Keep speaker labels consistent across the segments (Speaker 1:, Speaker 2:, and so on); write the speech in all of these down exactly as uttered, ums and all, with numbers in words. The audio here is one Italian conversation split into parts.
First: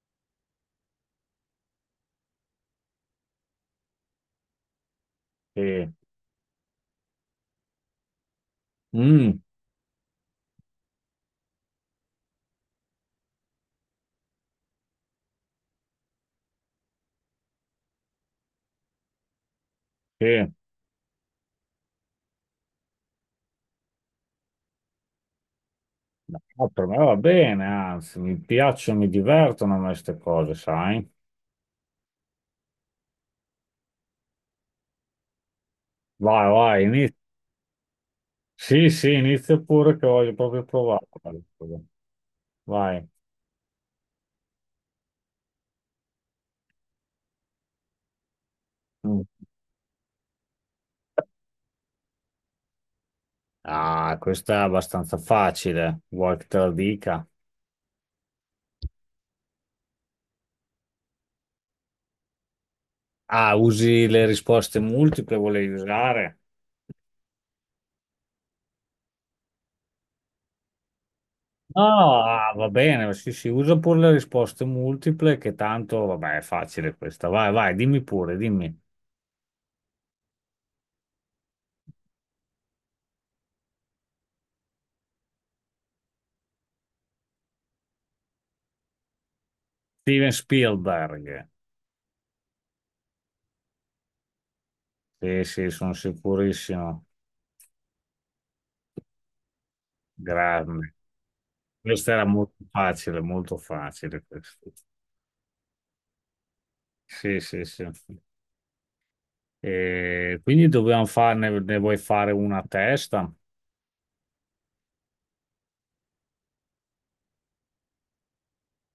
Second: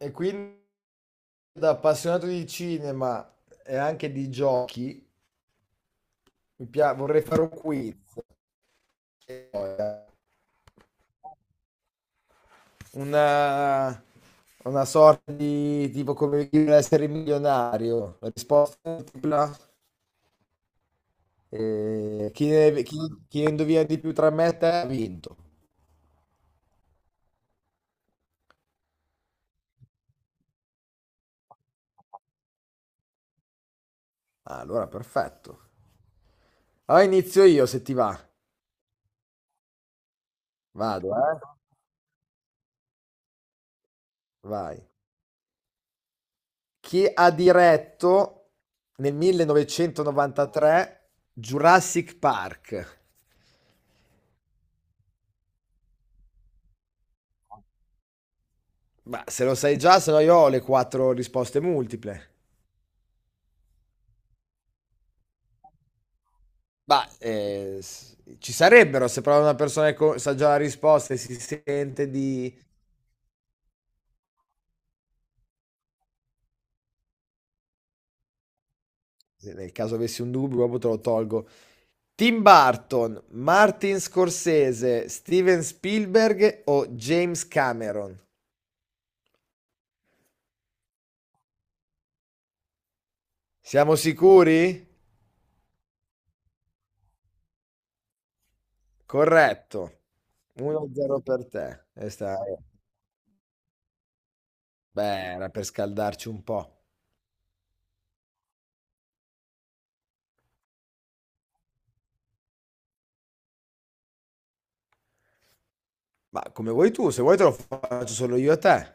Speaker 1: E quindi da appassionato di cinema e anche di giochi,
Speaker 2: Sì.
Speaker 1: mi pia- vorrei fare un quiz,
Speaker 2: Mm,
Speaker 1: una, una sorta di tipo come Chi vuole essere milionario, la risposta multipla,
Speaker 2: sì.
Speaker 1: e chi ne, chi, chi ne indovina di più tra me e te ha vinto.
Speaker 2: No, per me va bene, anzi, mi piacciono, mi divertono a me queste cose, sai?
Speaker 1: Ah, allora, perfetto.
Speaker 2: Vai, vai,
Speaker 1: Allora
Speaker 2: inizia.
Speaker 1: inizio io se ti va.
Speaker 2: Sì, sì, inizia pure che voglio proprio provare.
Speaker 1: Vado, eh?
Speaker 2: Vai.
Speaker 1: Vai. Che ha diretto nel
Speaker 2: Mm.
Speaker 1: millenovecentonovantatré Jurassic Park.
Speaker 2: Ah, questa è abbastanza facile, vuoi che te la dica?
Speaker 1: Ma se lo sai già, se no io ho le quattro risposte multiple.
Speaker 2: Ah, usi le risposte multiple, volevi usare?
Speaker 1: Ma eh, s- ci sarebbero se però una persona che co- sa già la risposta e si
Speaker 2: No,
Speaker 1: sente
Speaker 2: ah,
Speaker 1: di...
Speaker 2: va bene, sì, sì, usa pure le risposte multiple, che tanto, vabbè, è facile questa. Vai, vai, dimmi pure, dimmi.
Speaker 1: se Nel caso avessi un dubbio, proprio te lo tolgo. Tim Burton, Martin Scorsese, Steven Spielberg o James Cameron?
Speaker 2: Steven Spielberg.
Speaker 1: Siamo sicuri?
Speaker 2: Sì, sì, sono sicurissimo.
Speaker 1: Corretto.
Speaker 2: Grande.
Speaker 1: uno a zero per te.
Speaker 2: Questa era
Speaker 1: Questa è-
Speaker 2: molto facile, molto facile questa.
Speaker 1: beh, era per scaldarci un po'.
Speaker 2: Sì, sì, sì. E quindi dobbiamo farne, ne vuoi fare una a testa?
Speaker 1: Ma come vuoi tu, se vuoi te lo faccio solo io a te.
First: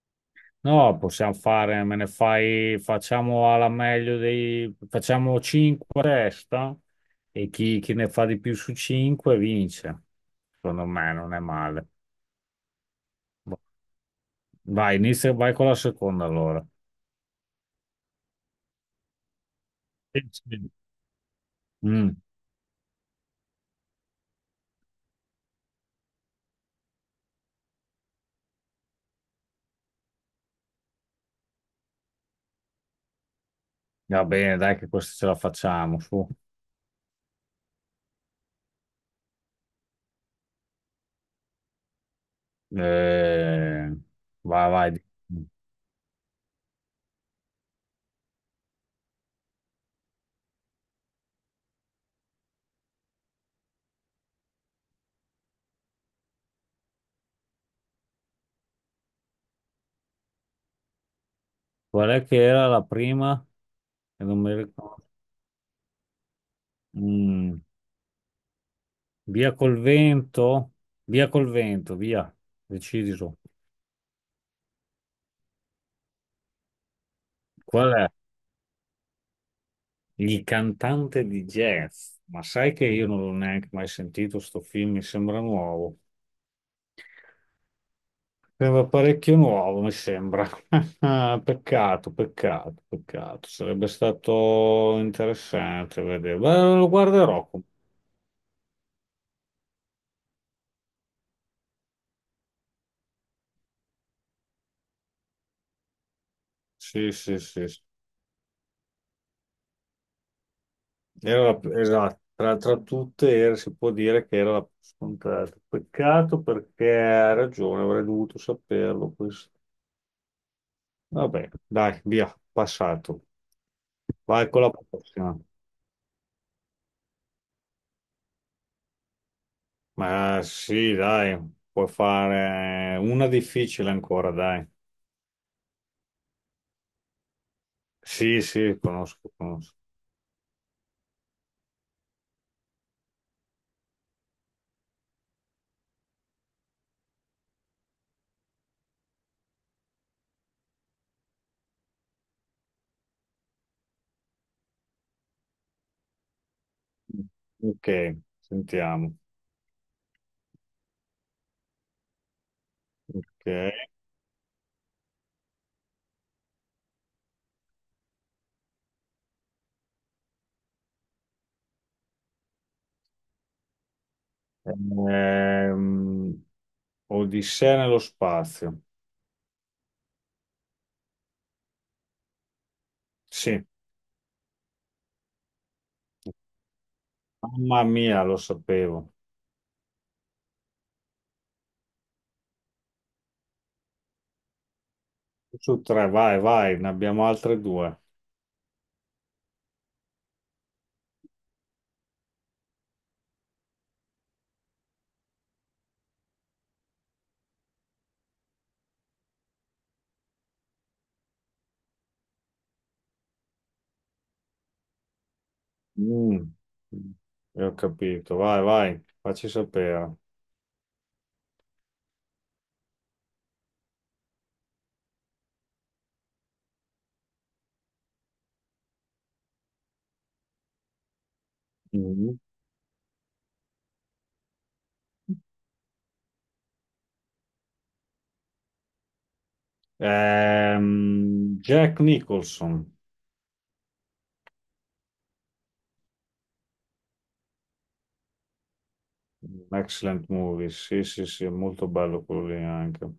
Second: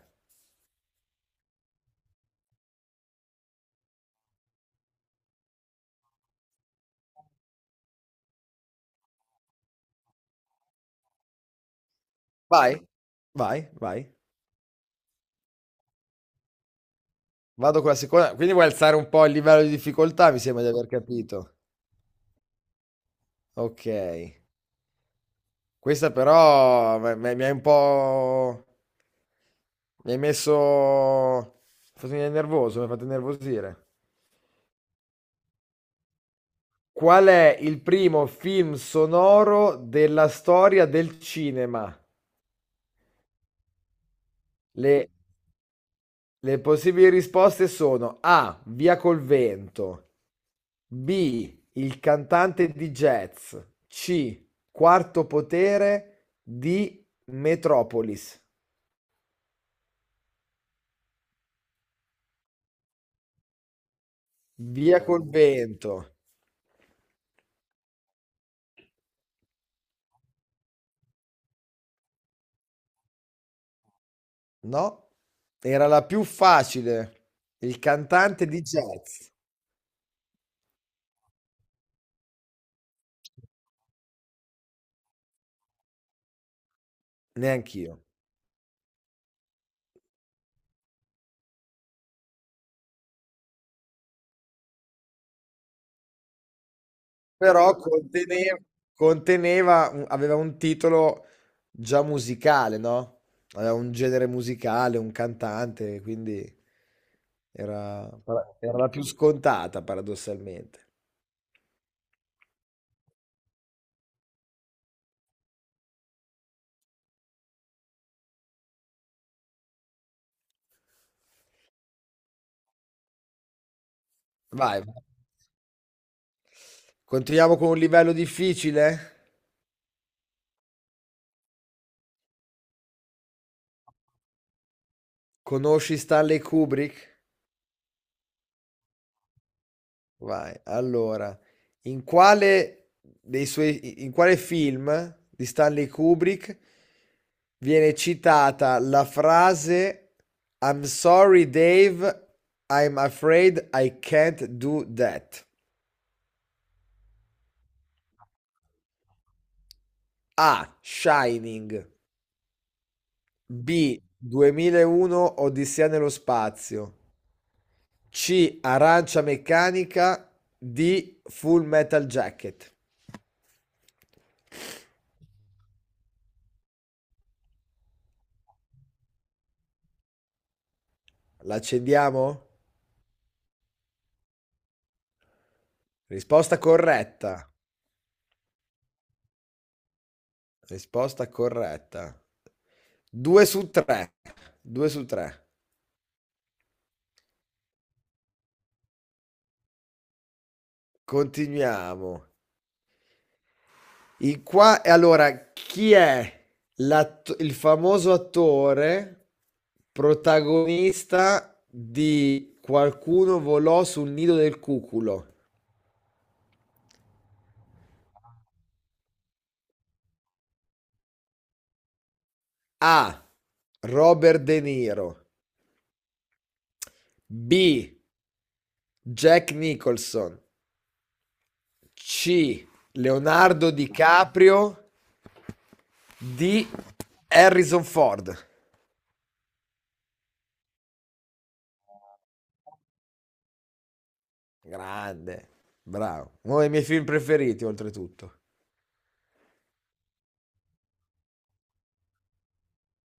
Speaker 2: No, possiamo fare, me ne fai, facciamo alla meglio dei, facciamo cinque a testa e chi, chi ne fa di più su cinque vince. Secondo me non è male.
Speaker 1: Vai. Vai, vai.
Speaker 2: Vai, inizia, vai con la seconda allora.
Speaker 1: Vado con la seconda. Quindi vuoi alzare un po' il livello di
Speaker 2: Sì,
Speaker 1: difficoltà, mi sembra
Speaker 2: sì.
Speaker 1: di aver capito.
Speaker 2: Mm,
Speaker 1: Okay. Questa però me me mi hai un po' mi hai messo mi hai fatto venire nervoso, mi hai fatto innervosire.
Speaker 2: Va bene, dai che questa ce la facciamo, su.
Speaker 1: Qual è il primo film sonoro della storia del cinema?
Speaker 2: Eh, Vai, vai.
Speaker 1: Le, le possibili risposte sono A, Via col vento, B, Il cantante di jazz, C, Quarto potere, D, Metropolis.
Speaker 2: Qual è che era la prima? Che non mi
Speaker 1: Via
Speaker 2: ricordo.
Speaker 1: col Oh. vento.
Speaker 2: Mm, via col vento? Via col vento, via. Decidi tu.
Speaker 1: No, era la più facile. Il
Speaker 2: Qual è?
Speaker 1: cantante di jazz.
Speaker 2: Il cantante di jazz. Ma sai che io non l'ho neanche mai sentito sto film, mi sembra nuovo.
Speaker 1: Neanch'io.
Speaker 2: Sembra parecchio nuovo, mi sembra. Peccato, peccato, peccato. Sarebbe stato interessante vedere. Beh, lo guarderò. com-
Speaker 1: Però conteneva, conteneva un- aveva un titolo già musicale, no? Aveva un genere musicale, un cantante, quindi
Speaker 2: Sì, sì, sì, sì.
Speaker 1: era, era la più scontata, paradossalmente.
Speaker 2: Era la- esatto, tra, tra tutte era- si può dire che era la più scontata. Peccato perché ha ragione, avrei dovuto saperlo questo. Vabbè, dai, via, passato. Vai con la
Speaker 1: Vai, vai.
Speaker 2: prossima.
Speaker 1: Continuiamo con un livello difficile.
Speaker 2: Ma sì, dai, puoi fare una difficile ancora, dai.
Speaker 1: Conosci Stanley Kubrick?
Speaker 2: Sì, sì, conosco, conosco.
Speaker 1: Vai, allora, in quale, dei suoi, in quale film di Stanley Kubrick viene citata la frase I'm sorry, Dave, I'm afraid I can't do that?
Speaker 2: Ok, sentiamo.
Speaker 1: A. Shining.
Speaker 2: Ok.
Speaker 1: B. duemilauno Odissea nello spazio. C. Arancia meccanica. D. Full Metal Jacket.
Speaker 2: Ehm, Odissea nello spazio.
Speaker 1: L'accendiamo?
Speaker 2: Sì,
Speaker 1: Risposta corretta.
Speaker 2: mamma mia, lo sapevo.
Speaker 1: Risposta corretta. due su tre. due su tre.
Speaker 2: Su tre, vai, vai, ne abbiamo altre due.
Speaker 1: Continuiamo. In qua e Allora chi è l'att- il famoso attore protagonista di Qualcuno volò sul nido del cuculo?
Speaker 2: Mm, io ho capito, vai, vai, facci sapere.
Speaker 1: A. Robert De Niro. B. Jack Nicholson.
Speaker 2: Mm.
Speaker 1: C. Leonardo DiCaprio. D. Harrison Ford.
Speaker 2: Ehm, Jack Nicholson,
Speaker 1: Grande, bravo. Uno dei miei film preferiti, oltretutto.
Speaker 2: excellent movie, sì, sì, sì, è molto bello quello lì anche.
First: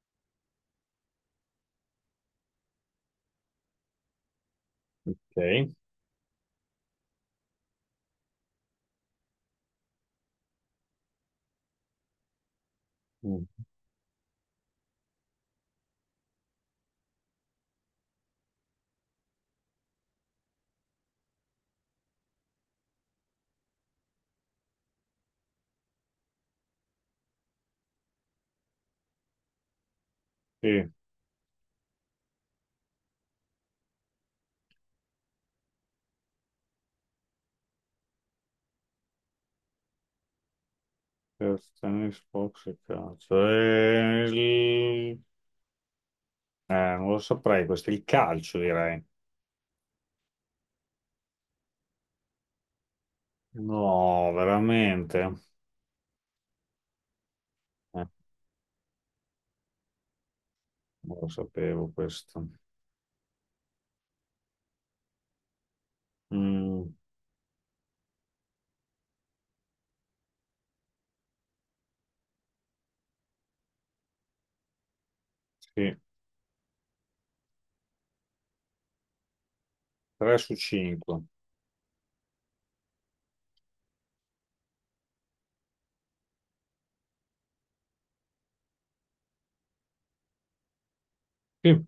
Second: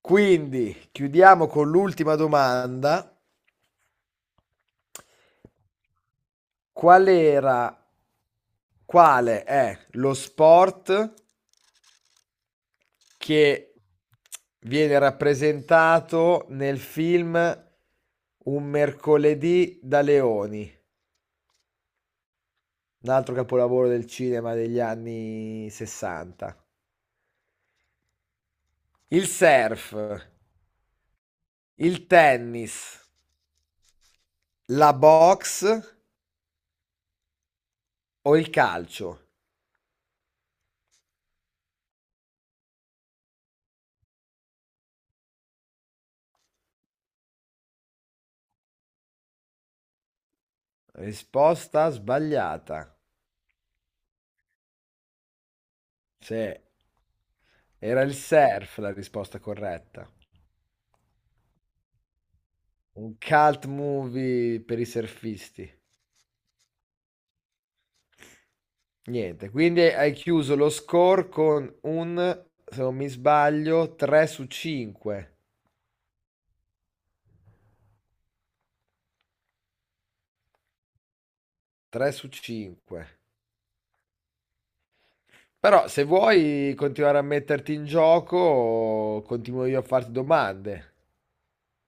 Speaker 1: Quindi, chiudiamo con l'ultima domanda.
Speaker 2: Ok.
Speaker 1: Qual era Quale è lo sport
Speaker 2: Mm.
Speaker 1: che viene rappresentato nel film Un mercoledì da leoni, un altro capolavoro del cinema degli anni sessanta. Il surf,
Speaker 2: Sì,
Speaker 1: il tennis, la box o il calcio?
Speaker 2: per tennis, box e calcio. E il- eh, non lo saprei, questo è il calcio, direi.
Speaker 1: Risposta sbagliata.
Speaker 2: No, veramente?
Speaker 1: Sì, era
Speaker 2: Eh,
Speaker 1: il surf la risposta corretta.
Speaker 2: non lo sapevo questo.
Speaker 1: Un cult movie per i surfisti.
Speaker 2: Mm,
Speaker 1: Niente, quindi hai chiuso lo score con un, se non mi sbaglio, tre su cinque.
Speaker 2: sì. tre su cinque.
Speaker 1: tre su cinque. Però se vuoi continuare a metterti in gioco, continuo io a farti domande.
Speaker 2: Sì.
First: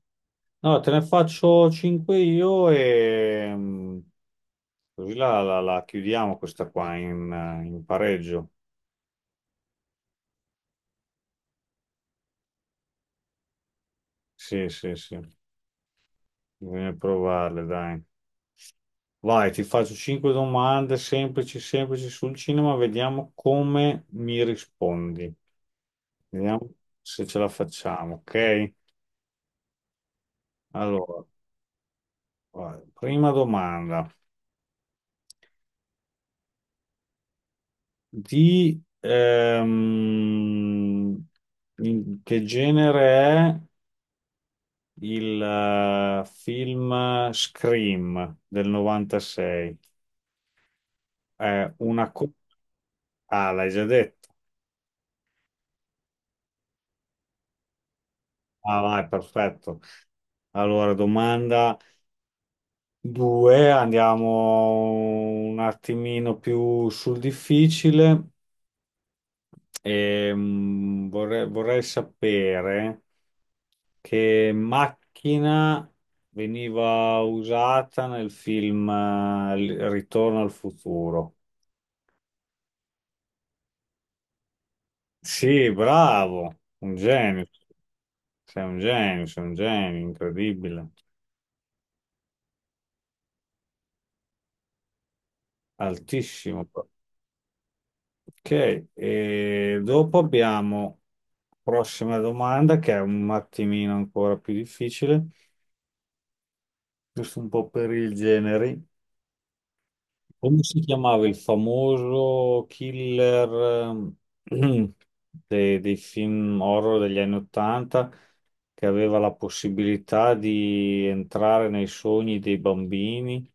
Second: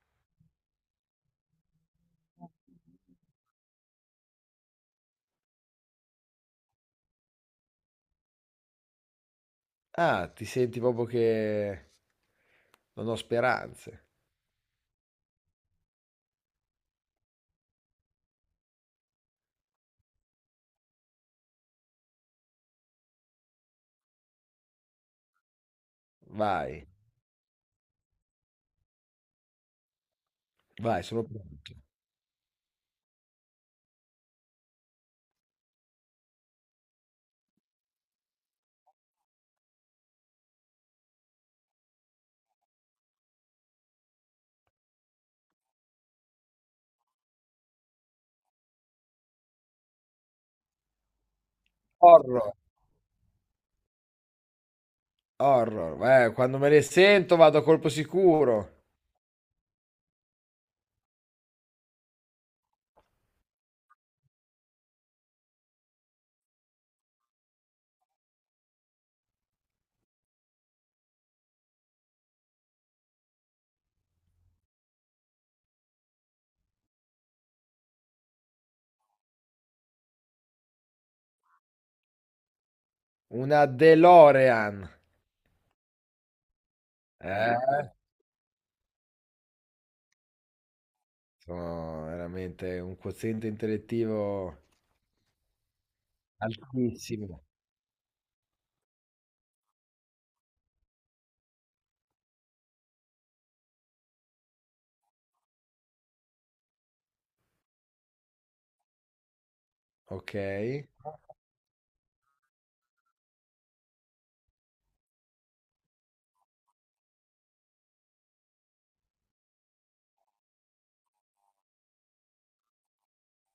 Speaker 2: Allora, te ne faccio cinque io e mm, così la, la- la chiudiamo questa qua in, eh, in pareggio.
Speaker 1: Ah, ti senti proprio che non ho speranze.
Speaker 2: Sì, sì, sì. Bisogna provarle, dai. Vai, ti faccio cinque domande semplici, semplici sul cinema, vediamo come mi rispondi. Vediamo
Speaker 1: Vai.
Speaker 2: se ce la facciamo, ok?
Speaker 1: Vai, sono
Speaker 2: Allora,
Speaker 1: pronto.
Speaker 2: vai. Prima domanda. Di ehm, In che genere è? Il eh, film Scream del novantasei è una... co-
Speaker 1: Horror,
Speaker 2: Ah, l'hai già detto.
Speaker 1: horror. Eh, quando me ne sento vado a colpo sicuro.
Speaker 2: Ah, vai, perfetto. Allora, domanda due, andiamo un attimino più sul difficile. Ehm, vorrei, vorrei sapere che macchina veniva usata nel film eh, Ritorno al futuro.
Speaker 1: Una DeLorean.
Speaker 2: Sì, bravo, un genio.
Speaker 1: Eh,
Speaker 2: Sei un genio, sei un genio, incredibile,
Speaker 1: sono veramente un quoziente intellettivo
Speaker 2: altissimo.
Speaker 1: altissimo.
Speaker 2: Ok, e dopo abbiamo prossima domanda che è un attimino ancora più difficile, giusto un po' per il genere.
Speaker 1: Ok.
Speaker 2: Come si chiamava il famoso killer ehm, de- dei film horror degli anni Ottanta che aveva la possibilità di entrare nei sogni dei bambini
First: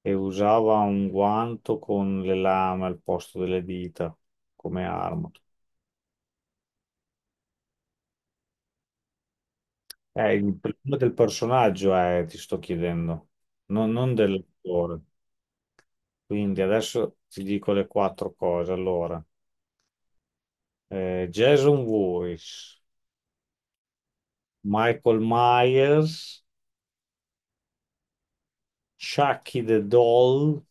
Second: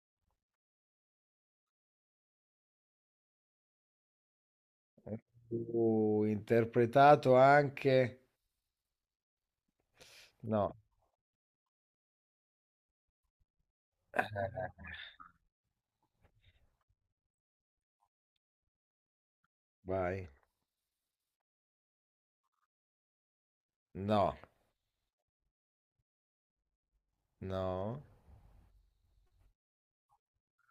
Speaker 2: e usava un guanto con le lame al posto delle dita come arma?
Speaker 1: Uh, interpretato anche...
Speaker 2: Eh, il
Speaker 1: No.
Speaker 2: problema del personaggio è, ti sto chiedendo, non, non
Speaker 1: Eh,
Speaker 2: dell'attore. Quindi adesso ti dico le quattro cose. Allora,
Speaker 1: Vai.
Speaker 2: eh, Jason Voorhees.
Speaker 1: No.
Speaker 2: Michael Myers,
Speaker 1: No.
Speaker 2: Chucky the Doll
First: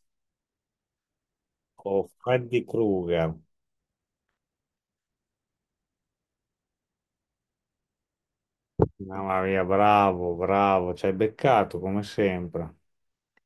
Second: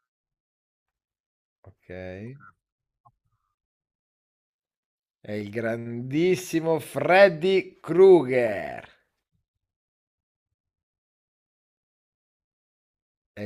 Speaker 1: Ok.
Speaker 2: o Freddy Krueger.
Speaker 1: È il grandissimo Freddy Krueger.
Speaker 2: Mamma mia, bravo, bravo, ci hai beccato come sempre.
Speaker 1: E